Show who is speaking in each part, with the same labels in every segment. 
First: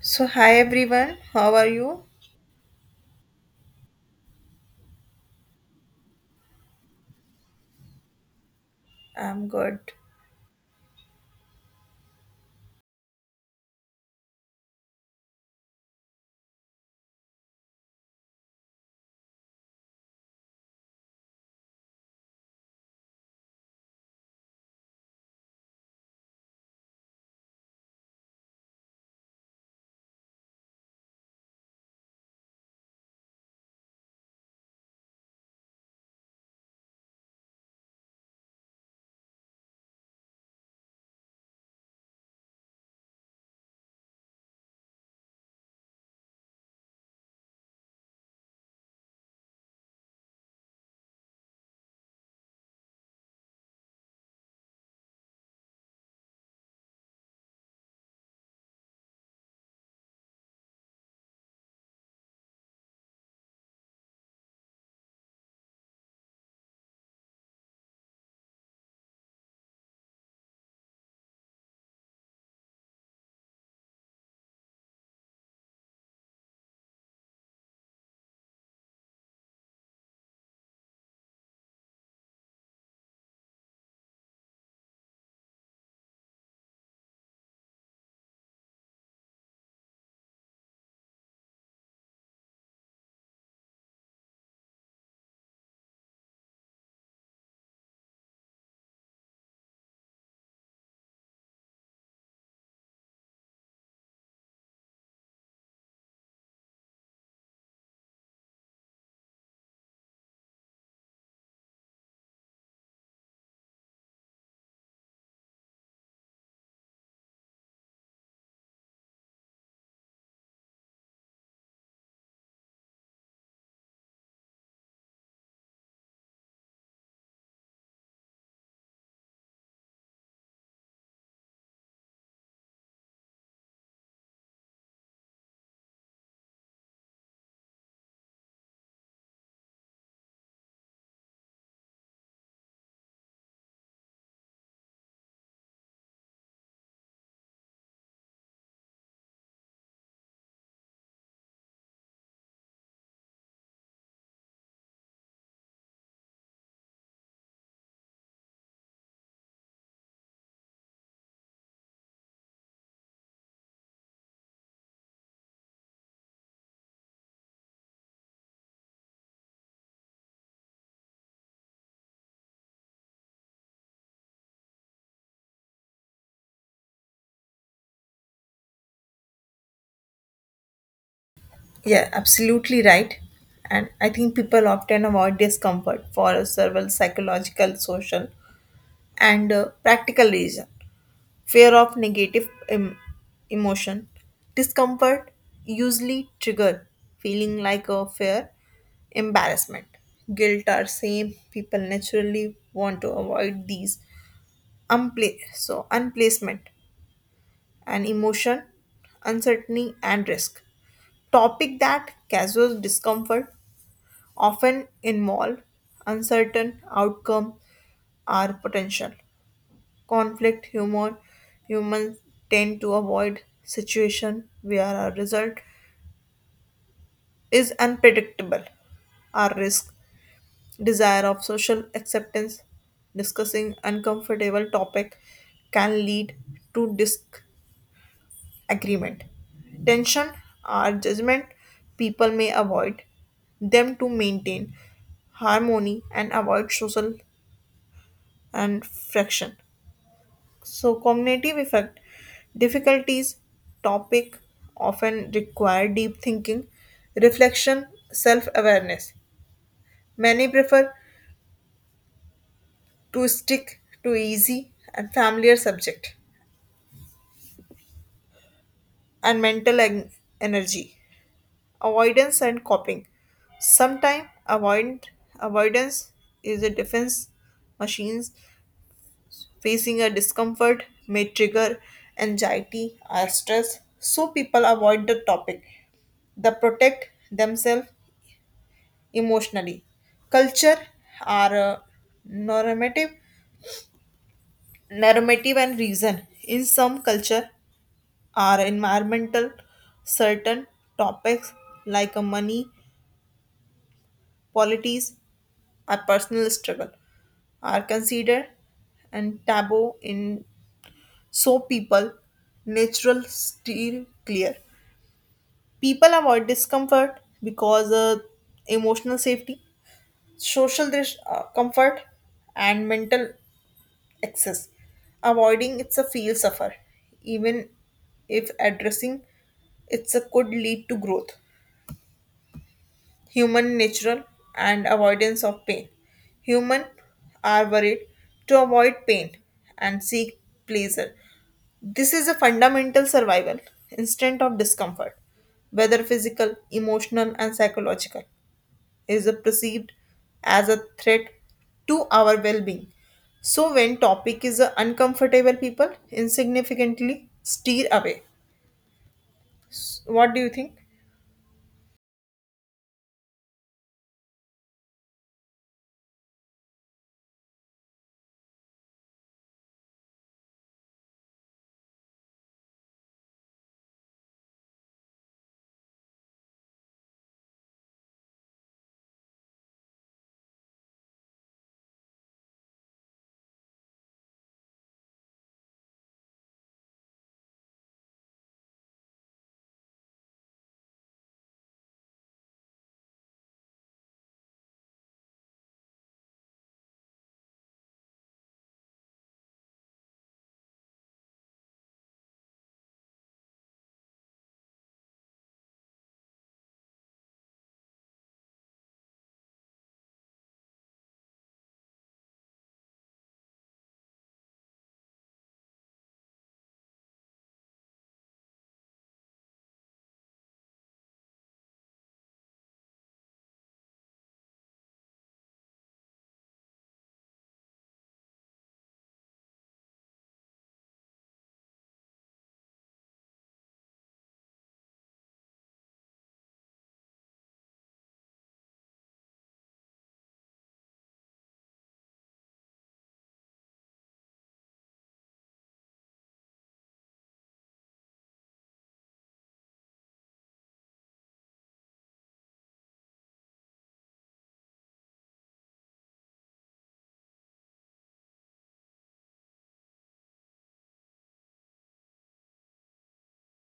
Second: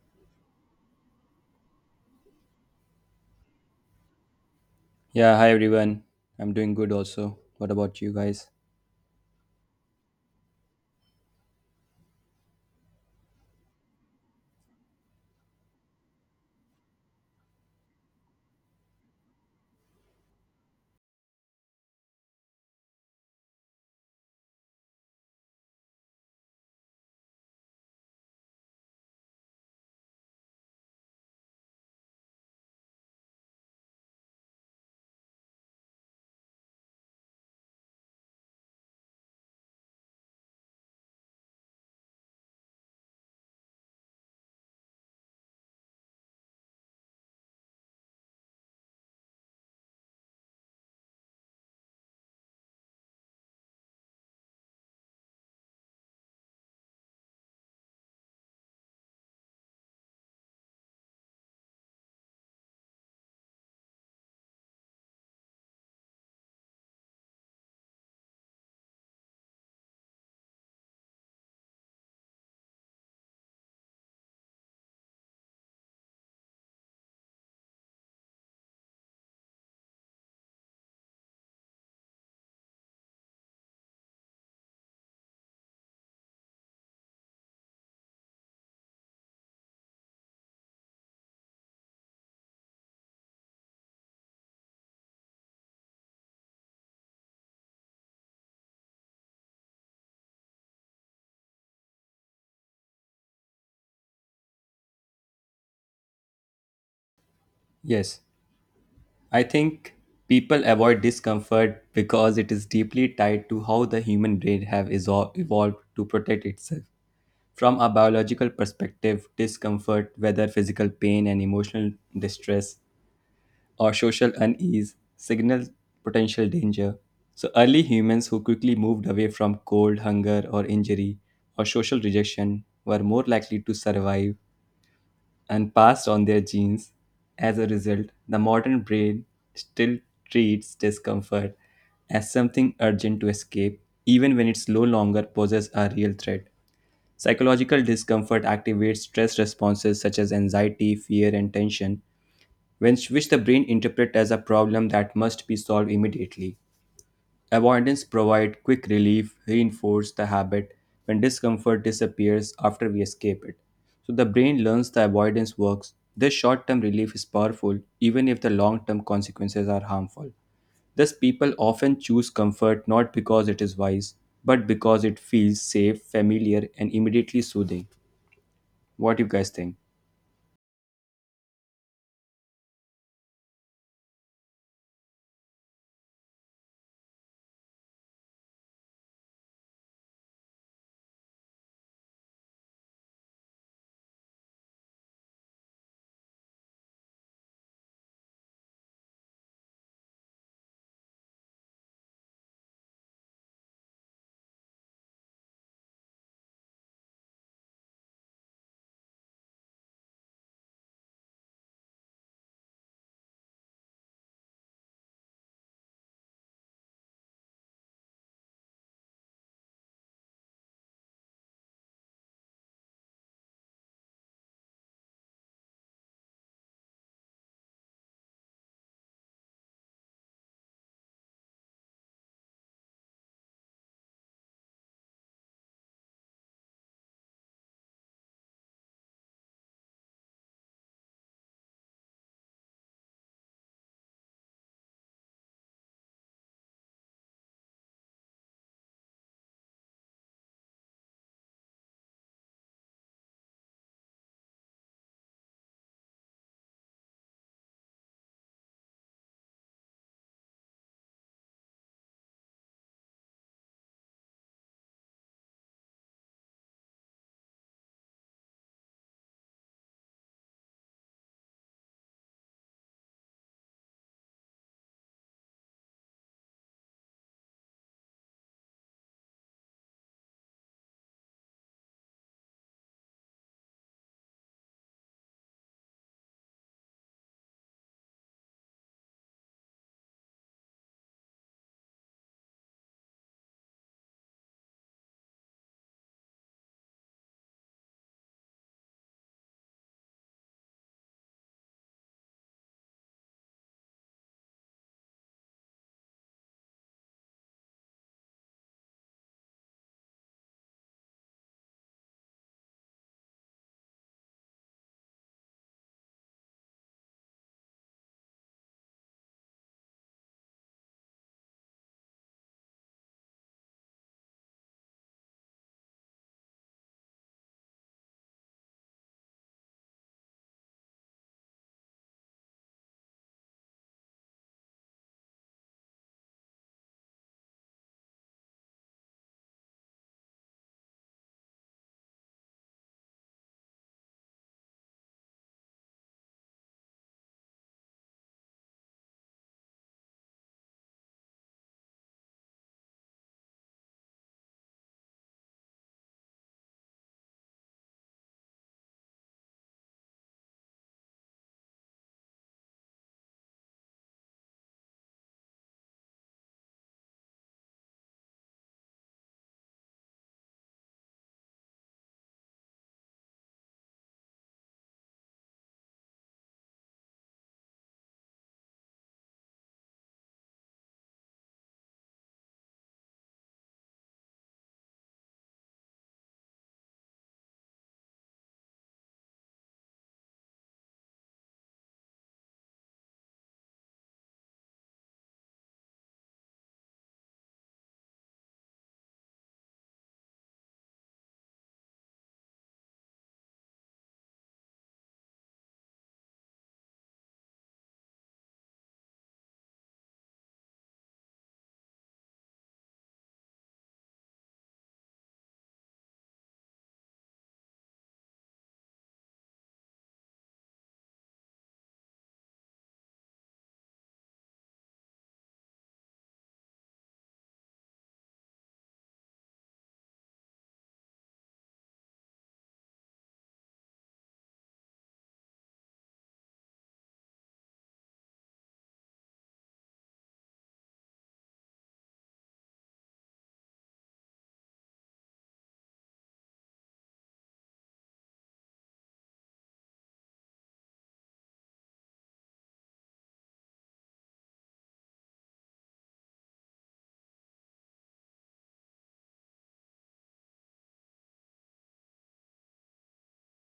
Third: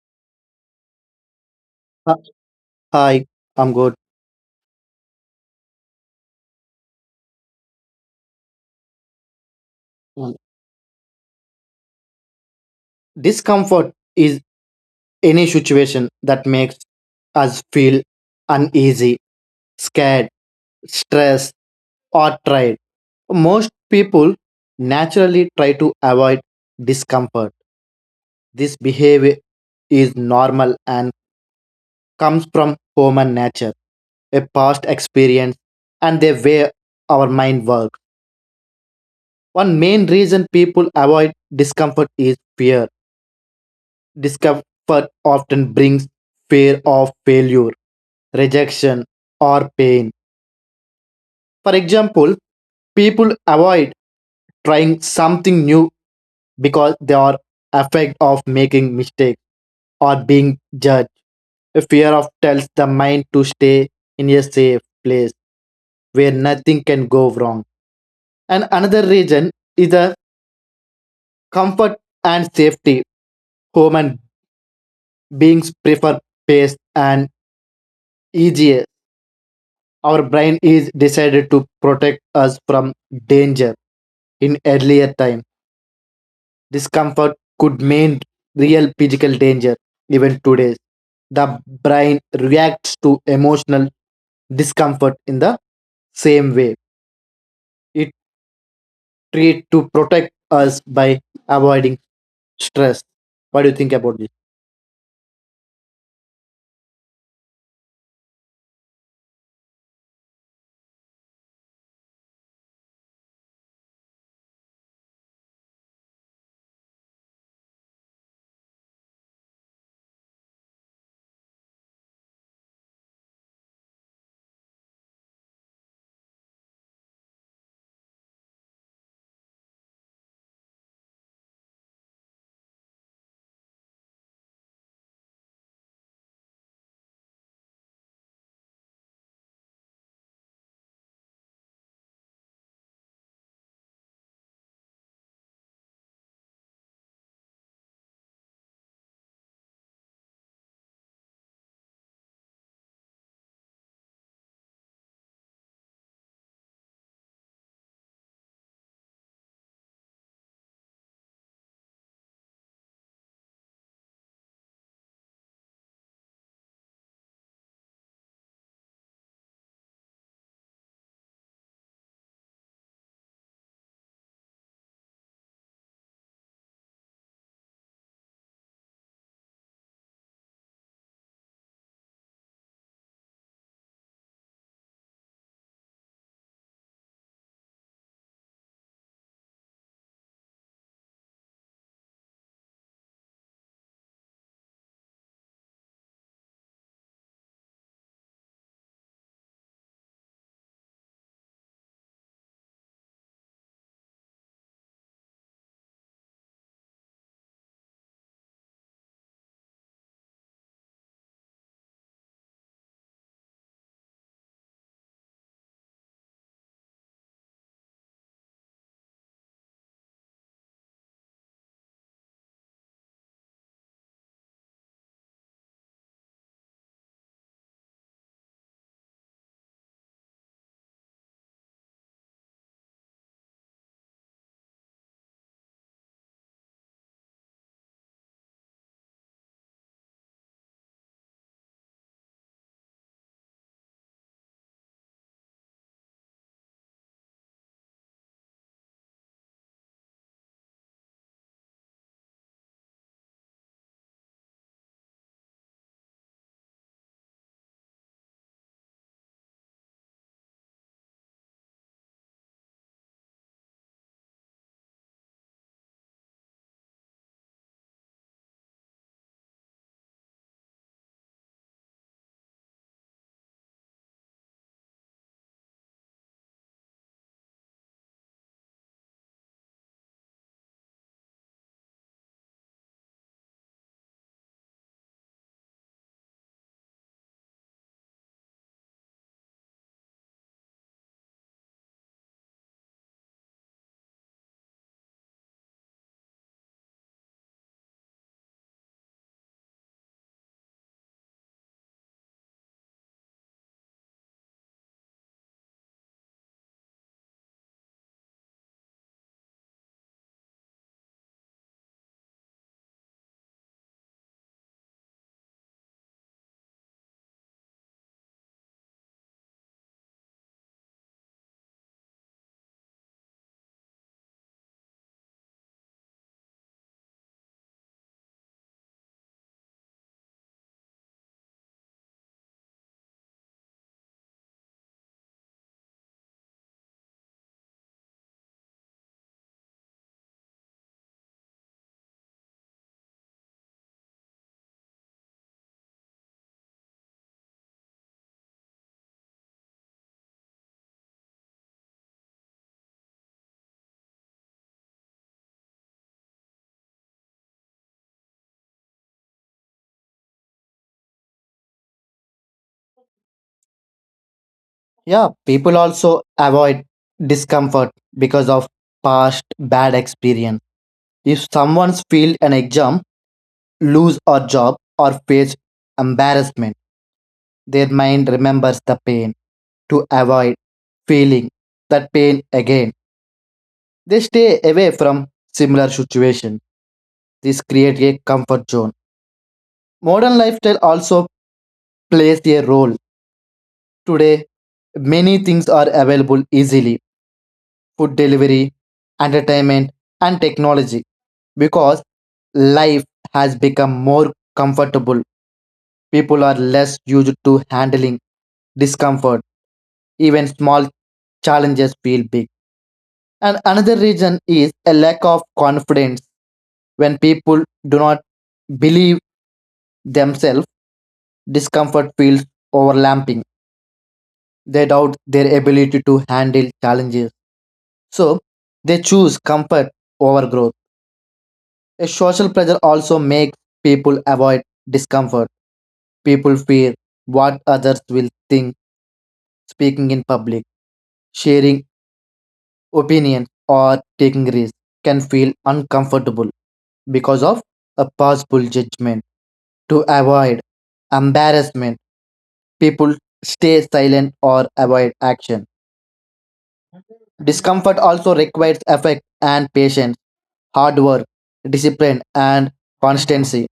Speaker 1: So, hi everyone, how are you?
Speaker 2: Uh, Hi, I'm good.
Speaker 3: Yeah, hi everyone. I'm doing good also. What about you guys?
Speaker 1: I'm good.
Speaker 2: Um, Discomfort is any situation that makes us feel uneasy, scared, stressed, or tired. Most people naturally try to avoid discomfort. This behavior is normal and comes from human nature, a past experience, and the way our mind works. One main reason people avoid discomfort is fear. Discomfort often brings fear of failure, rejection, or pain. For example, people avoid trying something new because they are afraid of making mistakes or being judged. A fear of tells the mind to stay in a safe place where nothing can go wrong. And another reason is the comfort and safety. Human beings prefer pace and easier our brain is decided to protect us from danger in earlier time. Discomfort could mean real physical danger even today. The brain reacts to emotional discomfort in the same way. It treat to protect us by avoiding stress. What do you think about this?
Speaker 3: Yes, I think people avoid discomfort because it is deeply tied to how the human brain have evolved to protect itself. From a biological perspective, discomfort, whether physical pain and emotional distress or social unease, signal potential danger. So early humans who quickly moved away from cold, hunger, or injury or social rejection were more likely to survive and passed on their genes. As a result, the modern brain still treats discomfort as something urgent to escape, even when it no longer poses a real threat. Psychological discomfort activates stress responses such as anxiety, fear, and tension, which the brain interprets as a problem that must be solved immediately. Avoidance provides quick relief, reinforce the habit when discomfort disappears after we escape it. So the brain learns the avoidance works. This short-term relief is powerful even if the long-term consequences are harmful. Thus people often choose comfort not because it is wise, but because it feels safe, familiar and immediately soothing. What do you guys think?
Speaker 1: Yeah, absolutely right. And I think people often avoid discomfort for several psychological, social, and practical reasons. Fear of negative emotion. Discomfort usually trigger feeling like a fear, embarrassment, guilt, or shame. People naturally want to avoid these so unplacement. And emotion, uncertainty, and risk. Topic that causes discomfort often involve uncertain outcome or potential. Conflict humor humans tend to avoid situation where a result is unpredictable or risk desire of social acceptance discussing uncomfortable topic can lead to agreement, tension, or judgment, people may avoid them to maintain harmony and avoid social and friction. So, cognitive effect difficulties, topic often require deep thinking, reflection, self awareness. Many prefer to stick to easy and familiar subject and energy avoidance and coping sometimes avoid avoidance is a defense machines facing a discomfort may trigger anxiety or stress so people avoid the topic they protect themselves emotionally culture are normative normative and reason in some culture are environmental certain topics like money politics or personal struggle are considered and taboo in so people natural steer clear people avoid discomfort because emotional safety social comfort and mental excess avoiding it's a feel suffer even if addressing it's a could lead to growth human natural and avoidance of pain. Human are worried to avoid pain and seek pleasure. This is a fundamental survival instinct of discomfort, whether physical, emotional, and psychological, is a perceived as a threat to our well-being. So when topic is uncomfortable, people insignificantly steer away. What do you think?
Speaker 2: Yeah, people also avoid discomfort because of past bad experience. If someone's failed an exam, lose a job or face embarrassment, their mind remembers the pain to avoid feeling that pain again. They stay away from similar situations. This creates a comfort zone. Modern lifestyle also plays a role. Today, many things are available easily food delivery, entertainment, and technology because life has become more comfortable. People are less used to handling discomfort. Even small challenges feel big. And another reason is a lack of confidence. When people do not believe themselves, discomfort feels overlapping. They doubt their ability to handle challenges. So they choose comfort over growth. A social pressure also makes people avoid discomfort. People fear what others will think speaking in public, sharing opinions, or taking risks can feel uncomfortable because of a possible judgment. To avoid embarrassment, people stay silent or avoid action. Discomfort also requires effort and patience, hard work, discipline, and constancy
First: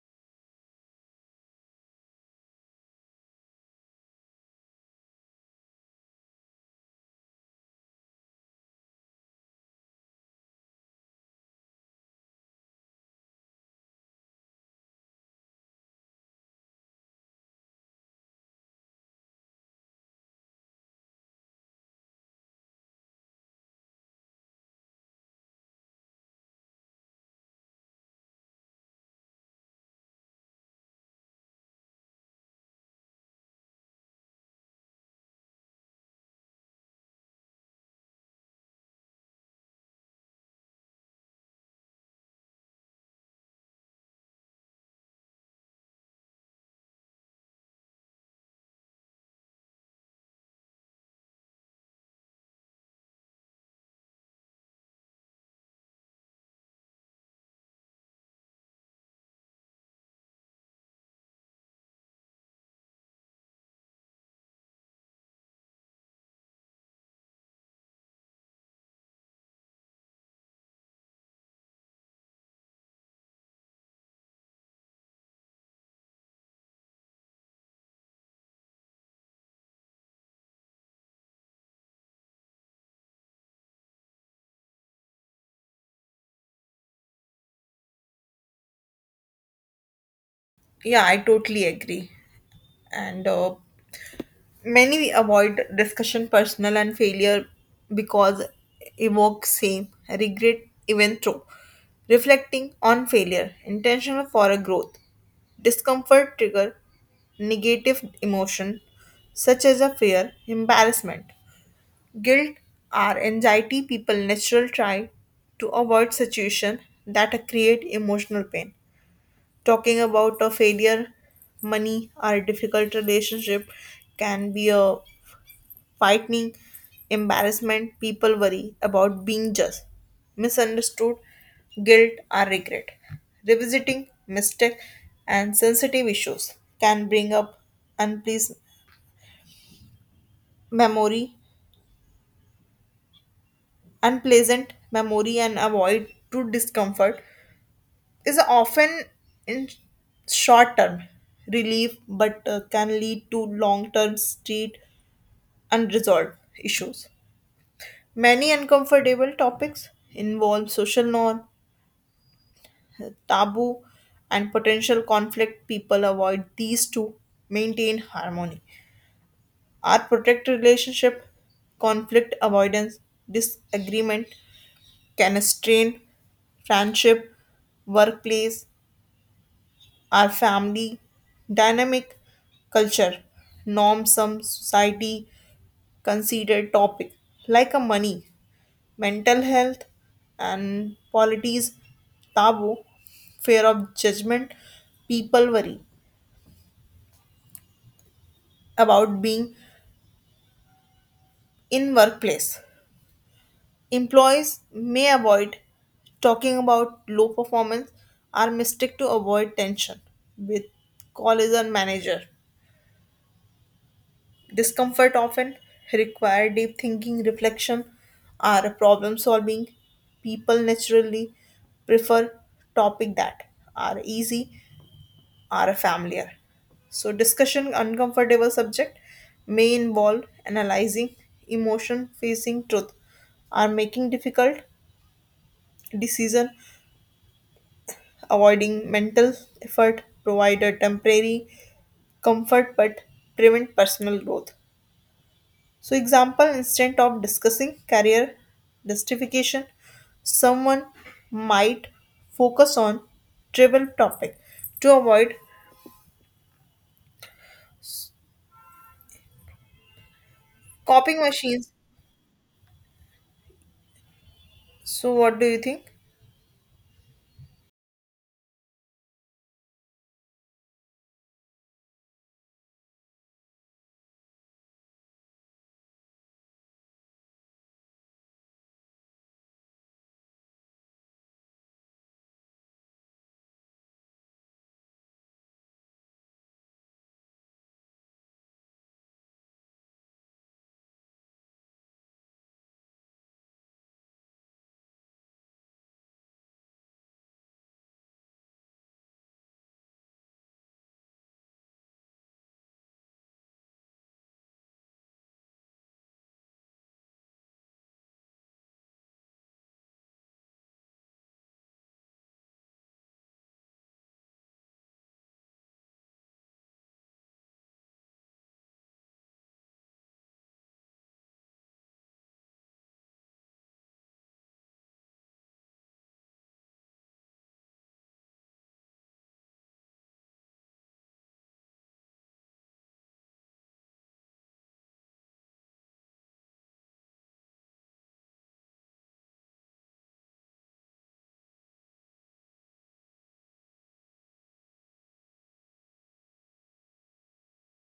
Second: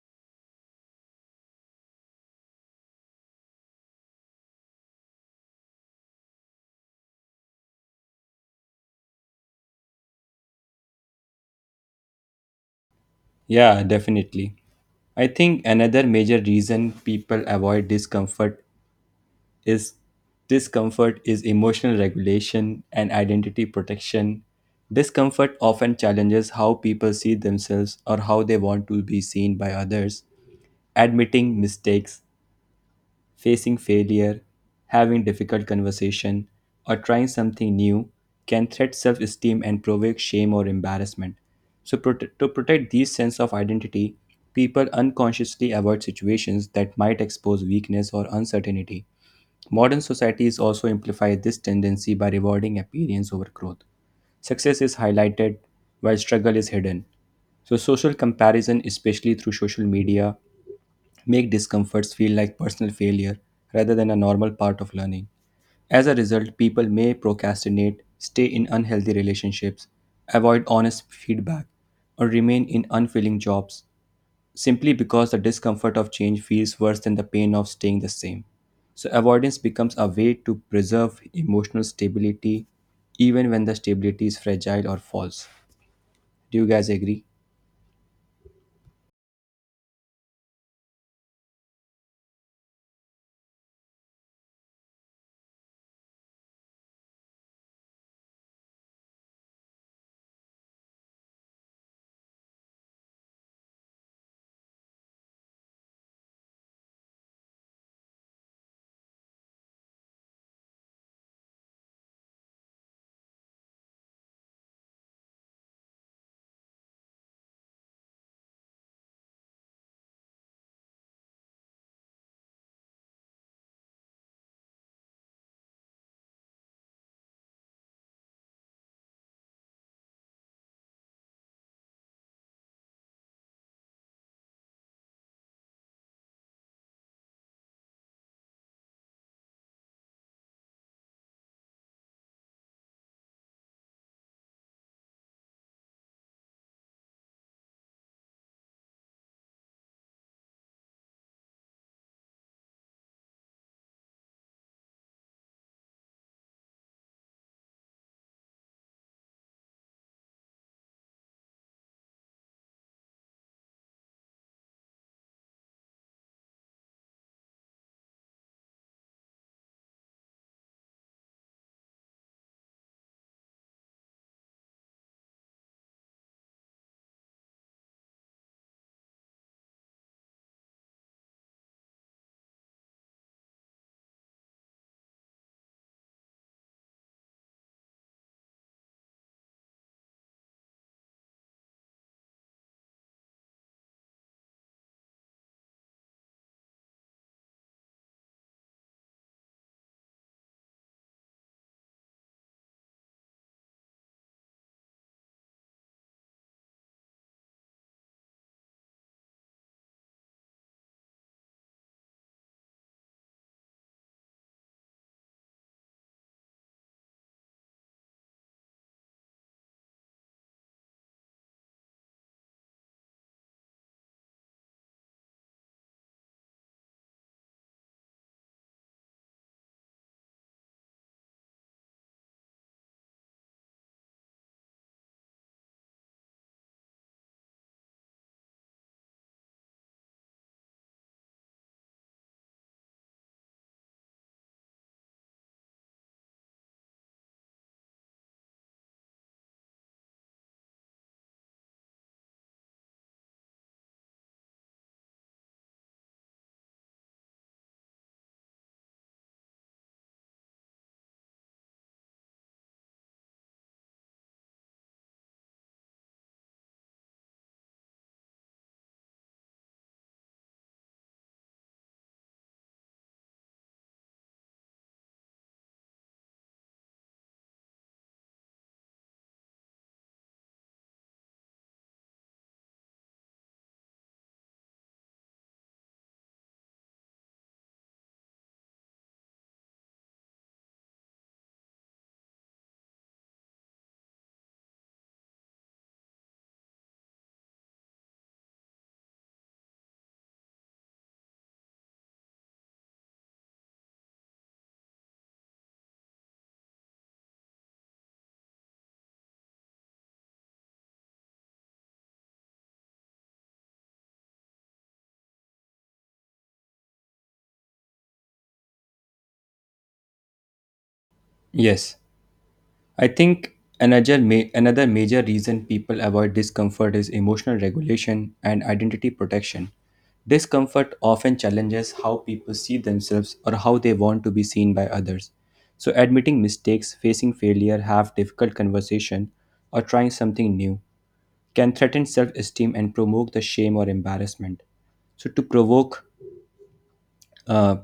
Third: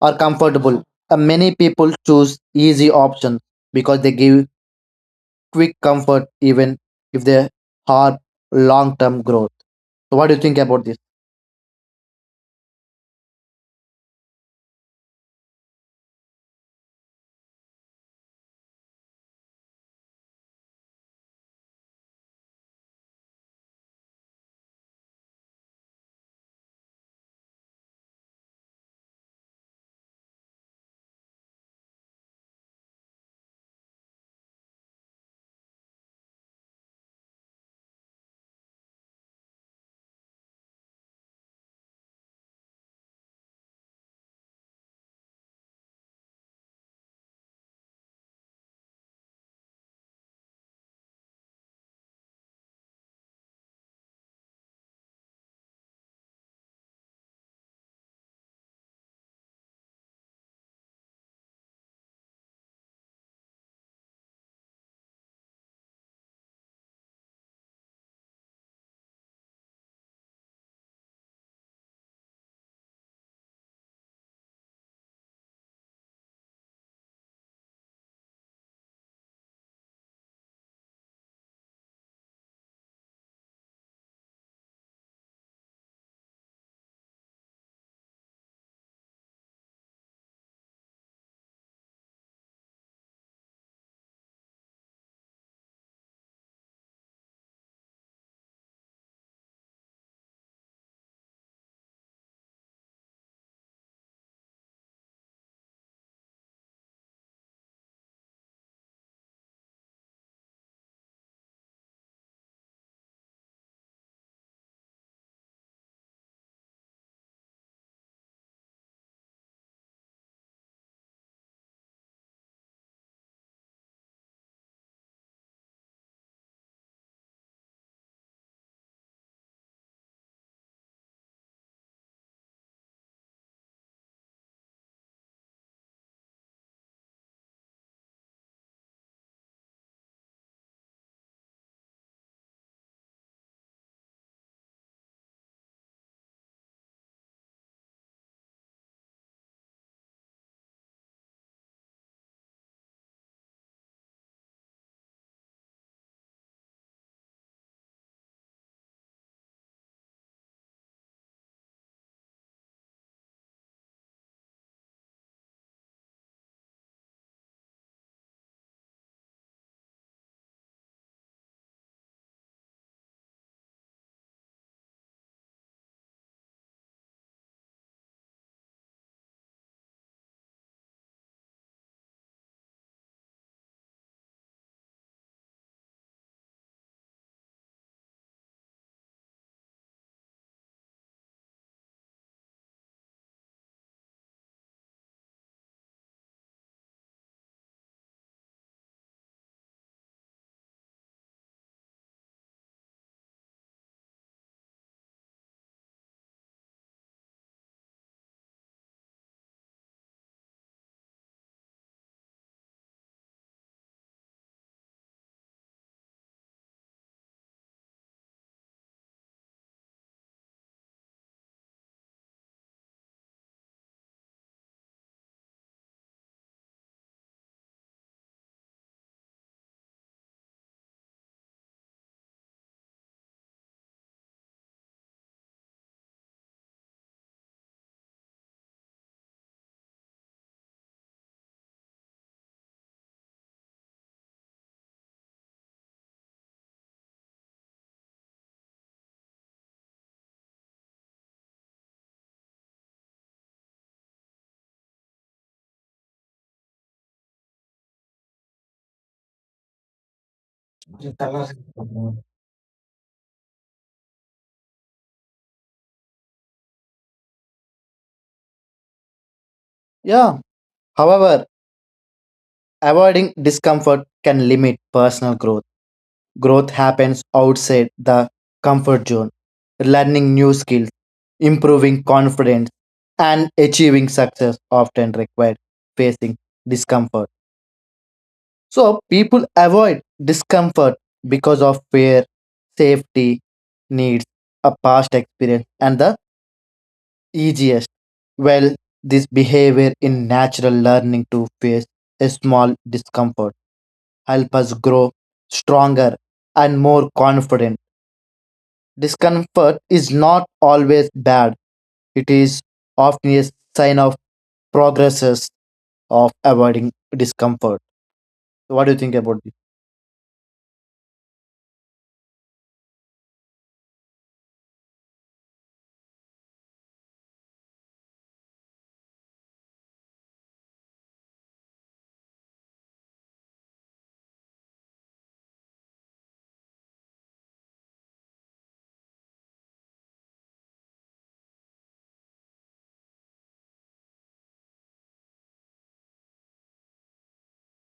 Speaker 2: are comfortable. Many people choose easy options because they give quick comfort even if they have long term growth. So, what do you think about this?
Speaker 3: Yeah, definitely. I think another major reason people avoid discomfort is is emotional regulation and identity protection. Discomfort often challenges how people see themselves or how they want to be seen by others. Admitting mistakes, facing failure, having difficult conversation, or trying something new can threat self-esteem and provoke shame or embarrassment. So to protect these sense of identity, people unconsciously avoid situations that might expose weakness or uncertainty. Modern societies also amplify this tendency by rewarding appearance over growth. Success is highlighted while struggle is hidden. So social comparison, especially through social media, make discomforts feel like personal failure rather than a normal part of learning. As a result, people may procrastinate, stay in unhealthy relationships, avoid honest feedback, or remain in unfilling jobs simply because the discomfort of change feels worse than the pain of staying the same. So, avoidance becomes a way to preserve emotional stability even when the stability is fragile or false. Do you guys agree?
Speaker 1: Yeah, I totally agree. And many avoid discussion personal and failure because evoke shame, regret, even through reflecting on failure, intentional for a growth, discomfort trigger negative emotion such as a fear, embarrassment, guilt, or anxiety. People naturally try to avoid situation that create emotional pain. Talking about a failure, money, or difficult relationship can be a frightening embarrassment, people worry about being judged, misunderstood, guilt, or regret. Revisiting mistake and sensitive issues can bring up unpleasant memory, and avoid to discomfort is often in short term relief but can lead to long term street unresolved issues. Many uncomfortable topics involve social norm, taboo, and potential conflict, people avoid these to maintain harmony. Our protect relationship, conflict avoidance, disagreement can strain friendship, workplace, our family, dynamic culture, norms, some society considered topic like a money, mental health, and polities, taboo, fear of judgment, people worry about being in workplace. Employees may avoid talking about low performance or mistake to avoid tension with colleagues or manager. Discomfort often require deep thinking, reflection, or problem solving. People naturally prefer topic that are easy are a familiar. So, discussion uncomfortable subject may involve analyzing emotion, facing truth, or making difficult decision, avoiding mental effort, provide a temporary comfort but prevent personal growth. So, example instead of discussing career justification, someone might focus on trivial topic to avoid copying machines. So, what do you think?
Speaker 2: Yeah. However, avoiding discomfort can limit personal growth. Growth happens outside the comfort zone, learning new skills, improving confidence, and achieving success often require facing discomfort. So, people avoid discomfort because of fear, safety, needs, a past experience, and the easiest. Well, this behavior in natural learning to face a small discomfort help us grow stronger and more confident. Discomfort is not always bad. It is often a sign of progresses of avoiding discomfort. So what do you think about this?
Speaker 3: Yes. I think another major reason people avoid discomfort is emotional regulation and identity protection. Discomfort often challenges how people see themselves or how they want to be seen by others. So admitting mistakes, facing failure, have difficult conversation or trying something new can threaten self-esteem and provoke the shame or embarrassment. So uh,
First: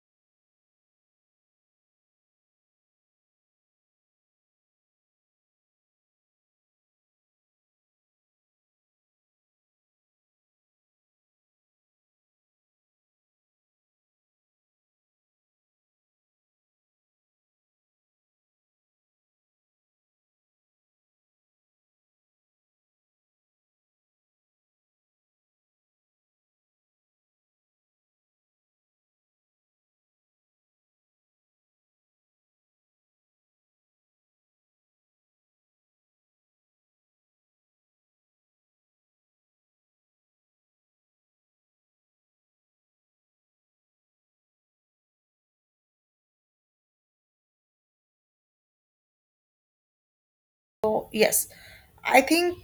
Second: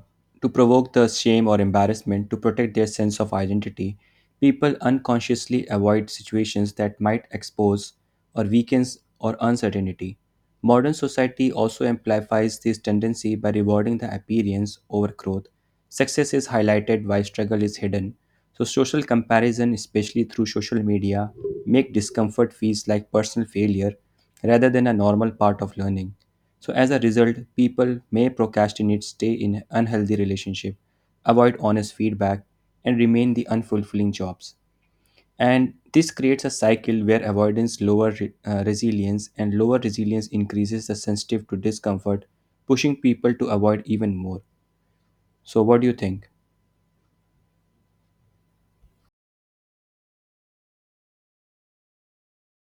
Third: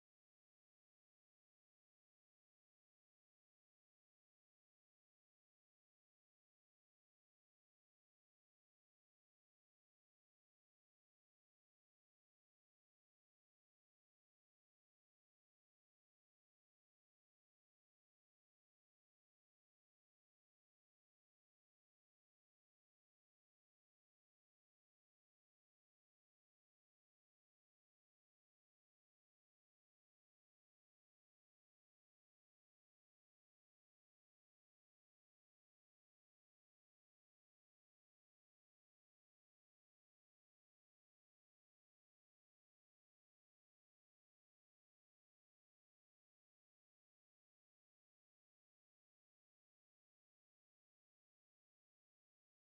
Speaker 3: to provoke the shame or embarrassment to protect their sense of identity, people unconsciously avoid situations that might expose or weaken or uncertainty. Modern society also amplifies this tendency by rewarding the appearance over growth. Success is highlighted while struggle is hidden. So social comparison, especially through social media, make discomfort feels like personal failure rather than a normal part of learning. So, as a result, people may procrastinate, stay in unhealthy relationship, avoid honest feedback, and remain the unfulfilling jobs. And this creates a cycle where avoidance resilience, and lower resilience increases the sensitive to discomfort, pushing people to avoid even more. So, what do you think?
Speaker 1: So, yes, I think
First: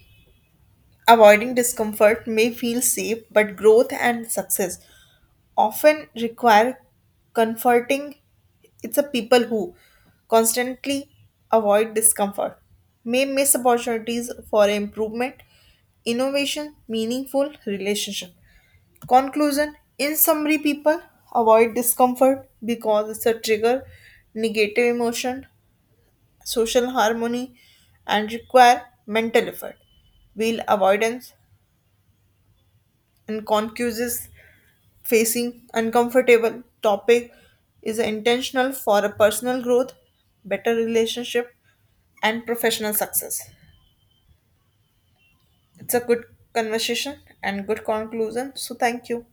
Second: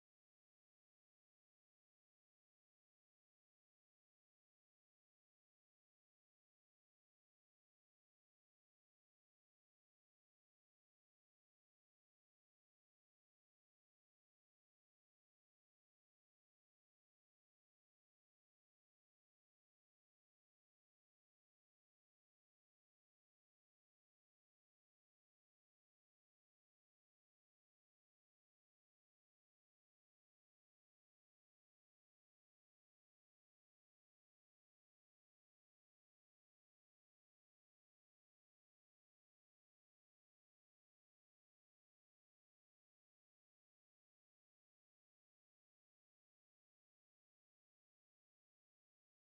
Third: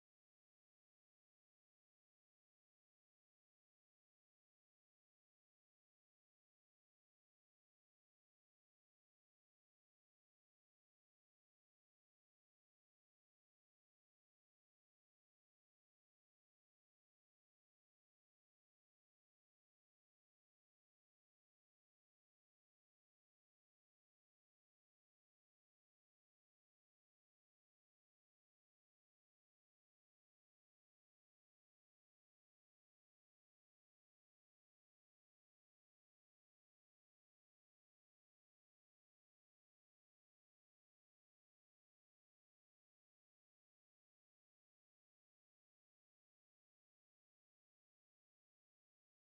Speaker 1: avoiding discomfort may feel safe, but growth and success often require comforting. It's a people who constantly avoid discomfort may miss opportunities for improvement, innovation, meaningful relationship. Conclusion In summary, people avoid discomfort because it's a trigger, negative emotion, social harmony and require mental effort. Wheel avoidance and concuses facing uncomfortable topic is intentional for a personal growth, better relationship and professional success. It's a good conversation and good conclusion. So thank you.